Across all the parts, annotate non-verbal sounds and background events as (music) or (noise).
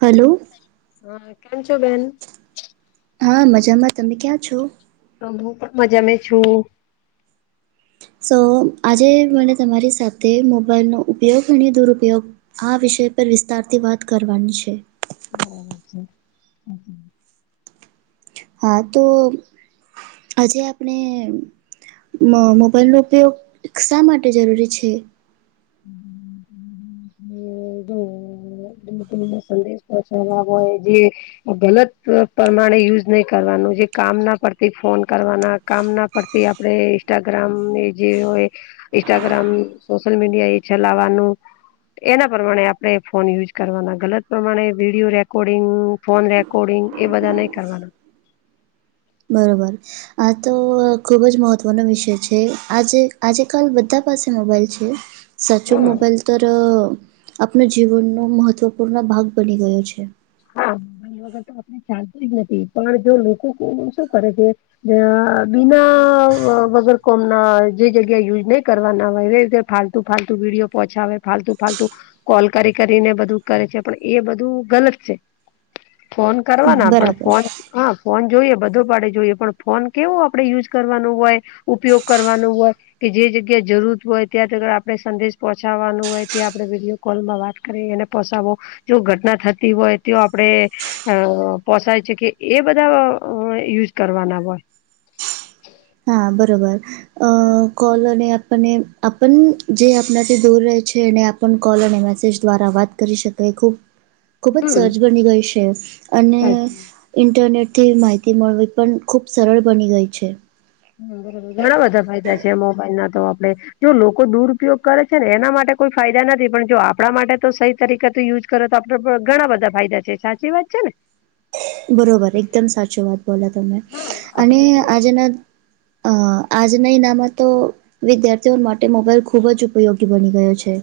Hello. હા કેમ છો બેન. હા મજામાં, તમે ક્યાં છો? હ હું પણ મજા મે છું. સો આજે મને તમારી સાથે મોબાઈલનો ઉપયોગ અને દુરુપયોગ આ વિષય પર વિસ્તારથી વાત કરવાની છે. આવજો હમ્મ હમ્મ હા તો આજે આપણે મ મોબાઈલનો ઉપયોગ શા માટે જરૂરી છે. કોઈ ને સંદેશ પોચાડવા હોય જે ગલત પ્રમાણે યુઝ નહી કરવાનું જે કામ ના પરથી ફોન કરવાના કામના પરતિ આપડે ઇન્સ્ટાગ્રામને જે હોય ઇન્સ્ટાગ્રામી સોશિયલ મીડિયા એ ચલાવાનું એના પ્રમાણે આપણે ફોન યુઝ કરવાના. ગલત પ્રમાણે વિડીયો રેકોર્ડિંગ ફોન રેકોર્ડિંગ એ બધા નહી કરવાના. બરોબર. આ તો ખૂબ જ મહત્ત્વનો વિષય છે, આજે આજે કલ બધા પાસે મોબાઈલ છે. સાચો મોબાઈલ તરઅ આપનો જીવનનો મહત્ત્વપૂર્ણ ભાગ બની ગયો છે. હા મોબાઈલ વગર તો આપણે ચાલતીજ નથી પણ જો લોકો શું કરે છે અ બીના વગર કોમના જે જગ્યા યુઝ નહી કરવાના હોય એ જગ ફાલતુ ફાલતુ વિડીયો પોહછાવે ફાલતુ ફાલતુ કોલ કરી કરીને બધું કરે છે પણ એ બધું ગલત છે. ફોન કરવાના પણ બરાબર ફોન હા ફોન જોઈએ બધો પાડે જોઈએ પણ ફોન કેવો આપડે યુઝ કરવાનું હોય. ઉપયોગ કરવાનો હોય. કે જે જગ્યા જરૂર હોય ત્યાં તરત આપણેે સંદેશ પહોંચાવાનું હોય ત્યાં આપડે વિડીયો કોલમાં વાત કરી અને પસ આવો જો ઘટના થતી હોય તેઓ આપડે અ પોસાય છે કે એ બધા અ યુઝ કરવાના હોય હા બરોબર. અ કોલ અને આપણને આપણ જે આપણાથી દૂર રહે છે અને આ પણ કોલ અને મેસેજ દ્વારા વાત કરી શકાય ખૂબ ખૂબ જ હમ સહજ બની ગયુ છે અને ઇન્ટરનેટથી માહિતી મળવી પણ ખૂબ સરળ બની ગઈ છે. બરોબર ઘણા બધા ફાયદા છે મોબાઈલ ના તો આપડે જો લોકો દુરપયોગ કરે છે ને એના માટે કોઈ ફાયદા નથી પણ જો આપણા માટે તો સહી તરીકે તો યુઝ કરે તો આપડે ઘણા બધા ફાયદા છે સાચી વાત છેને. બરોબર એકદમ સાચી વાત બોલા તમે હા અને આપડે હા આજેના અ આજના ઇનામાં તો વિદ્યાર્થીઓ માટે મોબાઈલ ખૂબ જ ઉપયોગી બની ગયો છે.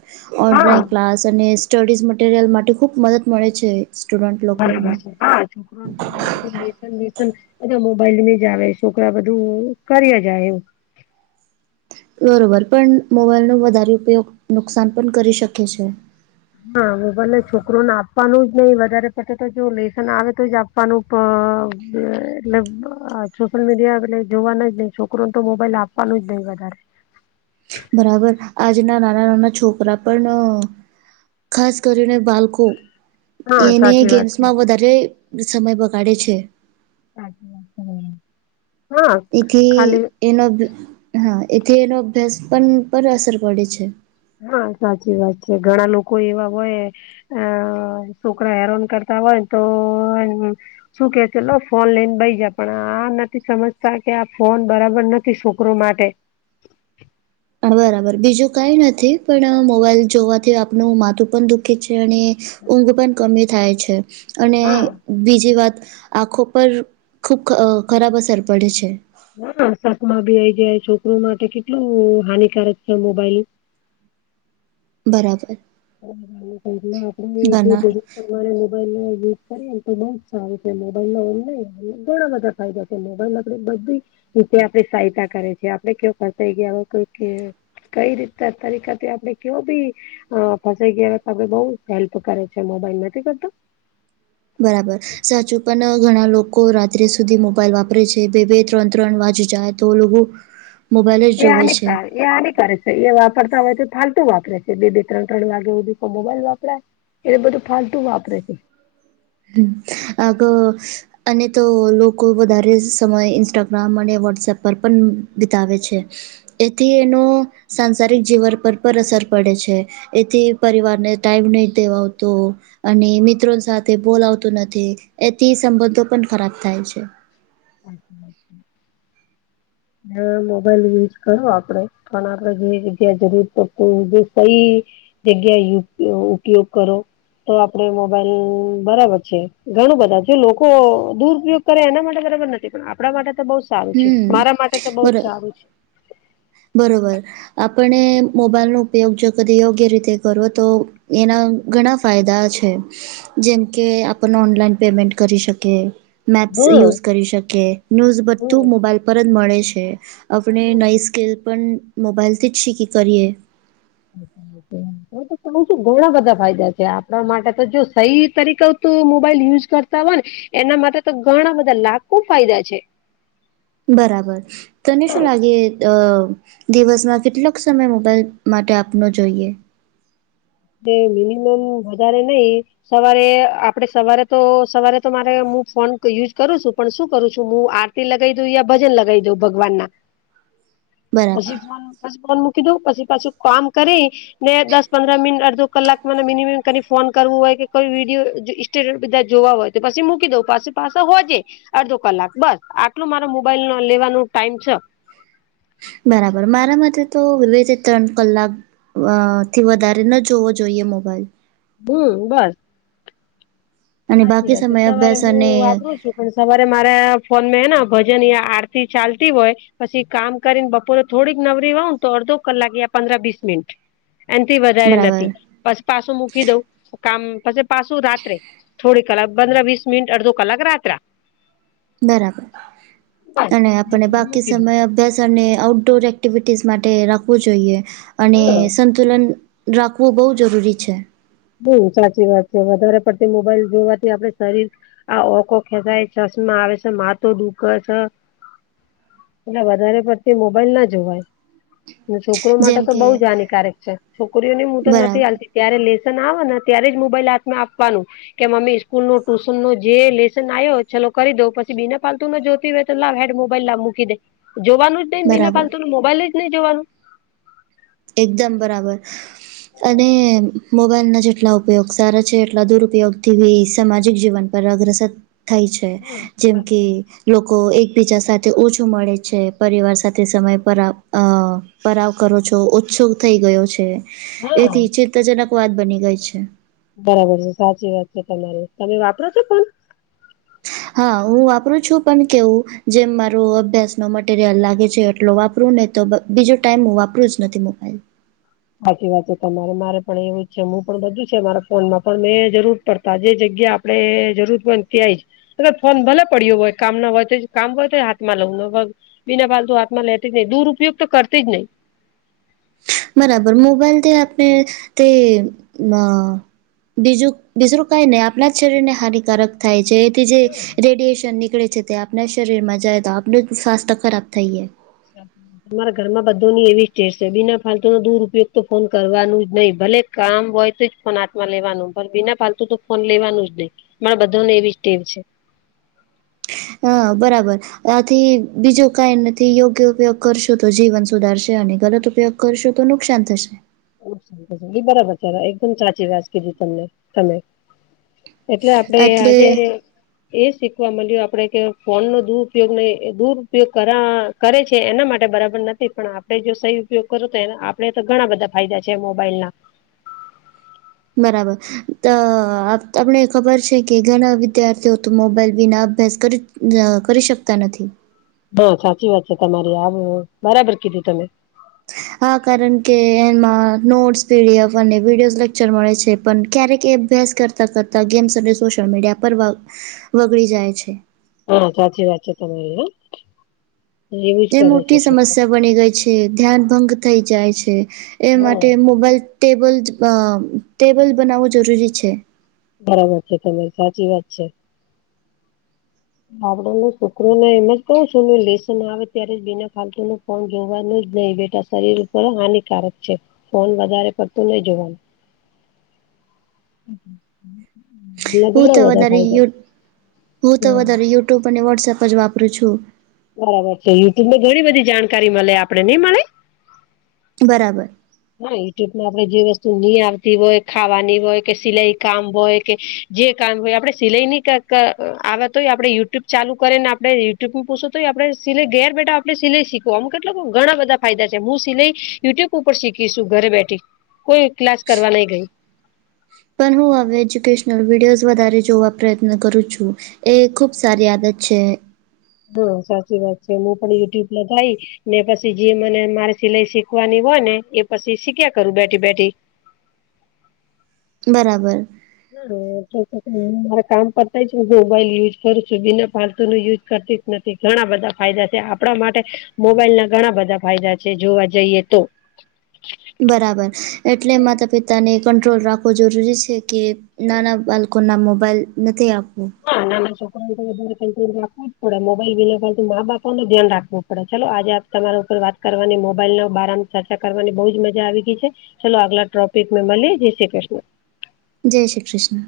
હા ઓનલાઈન ક્લાસ અને સ્ટડીઝ મટીરિયલ માટે ખુબ મદદ મળે છે. સ્ટુડન્ટ લોકોને છોકરો બધું લેસન બેસન અજા મોબાઈલ મેં જ આવે છે. છોકરા બધું કર્યા જાય એવુ બરોબર પણ મોબાઈલ ન વધારે ઉપયોગ નુકસાન પણ કરી શકે છે. હા મોબાઈલને છોકરો ને આપવાનું જ નહીિ વધારે પડ તો જો લેસન આવે તો જ આપ આપનું એટ સોશિયલ મીડિયા એટલે જોવાના જ નહી છોકરોને તો મોબાઈલ આપ પણનુ ઉદ્યૈગ વધારે બરાબર આજના નાના નાના છોકરા પણ ખાસ કરીને બાળકો હા એને સાચી વાત છે ગેમ્સમાં વધારે સમય બગાડે છે. અચામ એથી એનો હા, એથી એનો અભ્યાસ પણ પર અસર પડે છે. હા સાચી વાત છે ઘણા લોકો એવા હોય. અ શુક્ર હેરોન કરતા હોય તો શું કે ચલો ફોન લઈને બઈ જ પણ આ નથી સમજતા કે આ ફોન બરાબર નથી છોકરો માટે બરાબર બીજું કઈ નથી પણ મોબાઈલ જોવાથી આપનુંું માથું પણ દ છે અને ઊંઘ પણ કમી થાય છે અને હા બીજી વાત આંખો પર ખૂબ ખરાબ અસર પડે છે. હ શાકમાં ભી આઈ જાય છોકરો માટે કેટલું હાનિકારક છે મોબાઈલ. બરાબર કરી ઘણા આપડે રે મોબાઈલ નો યુઝ કરી તો બઉ જ સારું છે, મોબાઈલ ઓનલાઈ ઘણા બધા ફાયદ મોબાઈલ લકડી બધી રીતે આપડી સહાયતા કરે છે આપડે કેવ ફતાઈ ગયાઈ. કઈ રીતના તરીકા આપણે કયો બી હ ફસાઈ ગયા તો બઉ હેલ્પ કરે છે મોબાઈલ બધ. બરાબર સાચું પણ ઘણા લોકો રાત્રે સુધી મોબાઈલ વાપરે છે, બે બે ત્રણ ત્રણ વાજ જાય તો લોકો હ એ અ અનેક સારી એ આની કરે છે એ વાપરતા હોય તો ફાલતું વાપરે છે, બે બે ત્રણ્ર વાગ્યા સુધી કોઈ મોબાઈલ વાપરાય એને બધું ફાલતુ વાપરે છે. હ આગ અને તો લોકો વધારે સમય ઇન્સ્ટાગ્રામ અને વોટ્સએપ પર પણ વિતાવે છે. એથી એનો સાંસારિક જીવન પર પણ અસર પડે છે. એથી પરિવારને ટાઈમ નહી દેવાવતો અને મિત્રો સાથે તે બોલાવતું નથી એથી સંબંધો પણ ખરાબ થાય છે. અચ્છાચ્છા હ મોબાઈલ યુઝ કરો આપડે પણ આપ જે જગ્યા જરૂર તો સઈ જગ્યા ઉપયોગ કરો. તો આપડે મોબાઈલ બરાબર છે, ઘણું બધા જો લોકો દુરપયોગ કરે એના માટે બરાબર નથી પણ આપણા માટે તો બહ સારુ છે, મારા માટે તો બહુ જ બર સારું છે બરોબર આપણે મોબાઈલનોો ઉપયોગ જો કદી યોગ્ય રીતે કરો તો એના ઘણા ફાયદા છે. જેમકે આપણ ઓનલાઈન પેમેન્ટ કરી શકી. મેપ્સ યુઝ હમ કરી શકે ન્યૂઝ બ મોબાઈલ પર જ મળે છે આપણે હમ નઈ સ્કિલ પણ મોબાઈલથી જ શીખી કરીએ. (inaudible) હું તો (unintelligible) છું ઘણા બધા ફાયદા છે આપણા માટે તો જો સહી તરીકે મોબાઈલ યુઝ કરતા હોય ને એના માટે તો ઘણા બધા લાખો ફાયદા છે. બરાબર તને શું લાગે અ દિવસમાં કેટલોક સમય મોબાઈલ માટે આપનો જોઈએ. (unintelligible) મિનિમમ વધારે નહી સવારે આપડે સવારે તો સવારે તો મારે હું ફોન યુઝ કરું છું પણ શું કરું છું હું આ લગાવી દઉ યા ભજન લગાવી દઉ ભગવાના. (unintelligible) બરાબર પછી ફ ફોન મૂકી દઉ પછી પાછું કામ કરી ને દસ પંદ્ર મિનટ અડધો કલાક મને મિનિમમ ફોન કરવું હોય કે કોઈ વિડીયો ઈસ્ટાગ્રામ બધા જોવા હોય તો પછી મૂકી દઉં પાસી પાસે હોજે અડધો કલાક બસ આટલો મારા મોબાઈલ લેવાનો ટાઈમ છે. બરાબર મારા માટે તો બબ્બે થી ત્રણ કલાક અ થી વધારે ન જોવો જોઈએ મોબાઈલ. હમ બસ. અને સાચી બાકી વાત છે સમય સવારે અભ્યાસ હું અને વાપરું છું પણ સવારે મારા ફોન હેને ભજન યા આરતી ચાલતી હોય. પછી કામ કરીને બપોરે થોડીક નવરી હોવ ને તો અડધો કલાક યા પંદ્ર વીસ મિનિટ. એથી વધારે નથી બરાબર પછી પાસું મૂકી દઉં કામ પછી પાસું રાત્રે થોડી કલાક પંદરા વીસ મિનિટ અડધો કલાક રાત્રા. બરાબર અને આપને ફોન બાકી મૂકી દઉં સમય અભ્યાસ અને આઉટડોર એક્ટિવિટીઝ માટે રાખવું જોઈએ અને હા સંતુ લન રાખવું બહુ જરૂરી છે. હમ સાચી વાત છે વધારે પડતી મોબાઈલ જોવાથી આપડે શરીર આ ઓકો ખેચાય ચશ્મા આવે છે માથું દુખે છે. એટલે વધારે પડતી મોબાઈલ ના જોવાય. છોકરો માટે જેમ તો કે બહુ જ હાનિકારક છે છોકરીઓની હું તો બરા નથી હાલતી ત્યારે લેસ ના આવે ને ત્યારે જ મોબાઈલ હાથમાં આપવાનું. કે મમ્મી સ્કૂલનું ટુશનું જે લેસન આવ્યો ચલો કરી દો પછી બીના પાલતુનું જોતી હોય લા હેડ મોબાઈલ લા મૂકી દે જોવાનું જ નહીં બિના બરાબર ફાલતુું મોબાઈલ જ નહી જોવાનું. એકદમ બરાબર અને મોબાઈલના જેટલા ઉપયોગ સારા છે એટલા દુરુપયોગથી બી સામાજિક જીવન પર અગ્રસર થાઈ છે હા જેમ કે સાચી લોકો એકબીજા સાથે ઓછું મળે છે પરિવાર સાથે સમય પરા અ પરાવ કરો છો ઓછું થઈ ગયો છે વાત હા એથી ચિંતાજનક વાત બની ગઈ છે. બરાબર છે સાચી વાત છે તમારી તમે વાપરો છો ફોન? હા હું વાપરું છું પણ કેવું જેમ મારો અભ્યાસ ન મટીરિયલ લાગે છે એટલો વાપરું ને તો બીજો ટાઈમ હું વાપરું જ નથી મોબાઈલ. સાચી વાત તમારે મારે પણ એવું જ છે હું પણ બધું છે મારા ફોનમાં પણ મેં જરૂર પડતા જે જગ્યા આપડે જરૂર હોય ત્યાં જ મતલબ ફોન ભલે પડ્યો હોય કામ ના હોય તો કામ હોય તો હાથમાં લવું બીના ફાલતુ હાથમાં લેતી જ નહીં દુર ઉપયોગ તો કરતી જ નહીં. બરાબર મોબાઈલ તે આપણે તે અ બીજું બીજું કઈ નઈ આપણા જ શરીર ને હાનિકારક થાય છે એથી જે રેડિએશન નીકળે છે ત્યા. આપના શરીરમાં જાય તો આપનું સ્વાસ્થ્ય ખરાબ થઈ ગયા. (unintelligible) તમારા ઘરમાં બધોની એવી ટેવ શે બીના ફાલતુ દૂર ઉપયોગ તો ફોન કરવાનું જ નહી ભલે કામ હોય તો જ ફોન હાથમાં લેવાનું પણ બીના પાલતું તો ફોન લેવાનું જ નહી. મારા બધા ને એવી જ ટેવ છે. હ બરાબર. આથી બીજું કઈ નથી યોગ્ય ઉપયોગ કરશો તો જીવન સુધારશે અને ગલત ઉપયોગ કરશો તો નુકસાન થશે. એ બરાબર છે એકદમ સાચી વાત કીધી તમને તમે એટલે આપડે એટલે આજે એ શીખવા મળ્યું આપડે કે ફોન નો દુરુપયોગ નહી દુરુપયોગ કરા કરે છે એના માટે બરાબર નથી પણ આપડે જો સહી ઉપયોગ કરો તો આપણેે તો ઘણા બધા ફાયદા છે મોબાઈલ ના. બરાબર આપને ખબર છે કે ઘણા વિદ્યાર્થીઓ તો મોબાઈલ વિના અભ્યાસ કરી ના કરી શકતા નથી. હા સાચી વાત છે તમારી આવું બરાબર કીધું તમે. હા કારણ કે એમાં નોટ્સ પીડીએફ અને વિડીયો લેક્ચર મળે છે પણ ક્યારેક એ અભ્યાસ કર કરતાં કરતાં ગેમ્સ અને સોશિયલ મીડિયા પર બગડી જાય છે. હા સાચી વાત છે તમારી એવું જ એ કરે છે મોટી છોકરા સમસ્યા બની ગઈ છે ધ્યાન ભંગ થઈ જાય છે એ હા માટે મોબાઈલ ટેબલ ટેબલ બનાવવું જરૂરી છે. બરાબર છે તમે સાચી વાત છે. આવાવડા ન છોકું ને એમજ કઉ છું ને લેસન આવે ત્યારે જ બીના ફાલતુ નુ. ફોન જોવાનું જ નહીિ બેટા શરીર ઉપર હાનિકારક છે ફોન વધારે પડતું નહી જોવાનું. (inaudible) એટલે હું ઘણા તો બધા વધારે ફાયદા યુ હું છે તો હમ વધારે યુટ્યુબ અને વોટ્સપ જ વાપરું છું. બરાબર છે યુટ્યુબને ઘણી બધી જાણકારી મળે આપડે નઈ મળે બરાબર. હા યુટ્યુબમાં આપે જે વસ્તુ નહી આવતી હોય ખાવાની હોય કે સિલાઈ કામ હોય કે જે કામ હોય આપડે સિલાઈ ની આવે તો હોય આપણે યુટ્યુબ ચાલુ કરી ને આપડે યુટ્યુબ પૂછું તો આપણે સિલાઈ ઘેર બેઠા આપણે સિલાઈ શીખવો આમ કેટલા ઘણા બધા ફાયદા છે હું સિલાઈ યુટ્યુબ ઉપર શીખીશું ઘરે બેઠી કોઈ ક્લાસ કરવા નહી ગઈ. પણ હું હવે એજ્યુકેશનલ વિડીયોઝ વધારે જોવા પ્રયત્ન કરું છું. એ ખુબ સારી આદત છે. હા સાચી વાત છે હું પણ યુટ્યુબ લ થાઈ ને પછી જે મને મારે સિલાઈ શીખવાની હોય ને એ પછી શીખ્યા કરું બેઠી બેઠી. બરાબર. હ હું મારા કામ કરતા હું મોબાઈલ યુઝ કરું છું બીના પાલતુ ન યુઝ કરતી નથી ઘણા બધા ફાયદા છે આપણા માટે મોબાઈલ ના ઘણા બધા ફાયદા છે જોવા જઈએ તો. (inaudible) બરાબર એટલે માતા પિતાને કંટ્રોલ રાખવો જરૂરી છે કે નાના બાળકો કોના મોબાઈલ નથી આપવું. (unintelligible) ચાલલો આજે આપ તમારા ઉપર વાત કરવાની મોબાઈલ ના બારરામાં ચર્ચા કરવાની બહુજ મજા આવી ગઈ છે. ચાલલો અગલા ટ્રોપિક મેં મળલી જય શ્રી કૃષ્ણ. જય શ્રી કૃષ્ણ.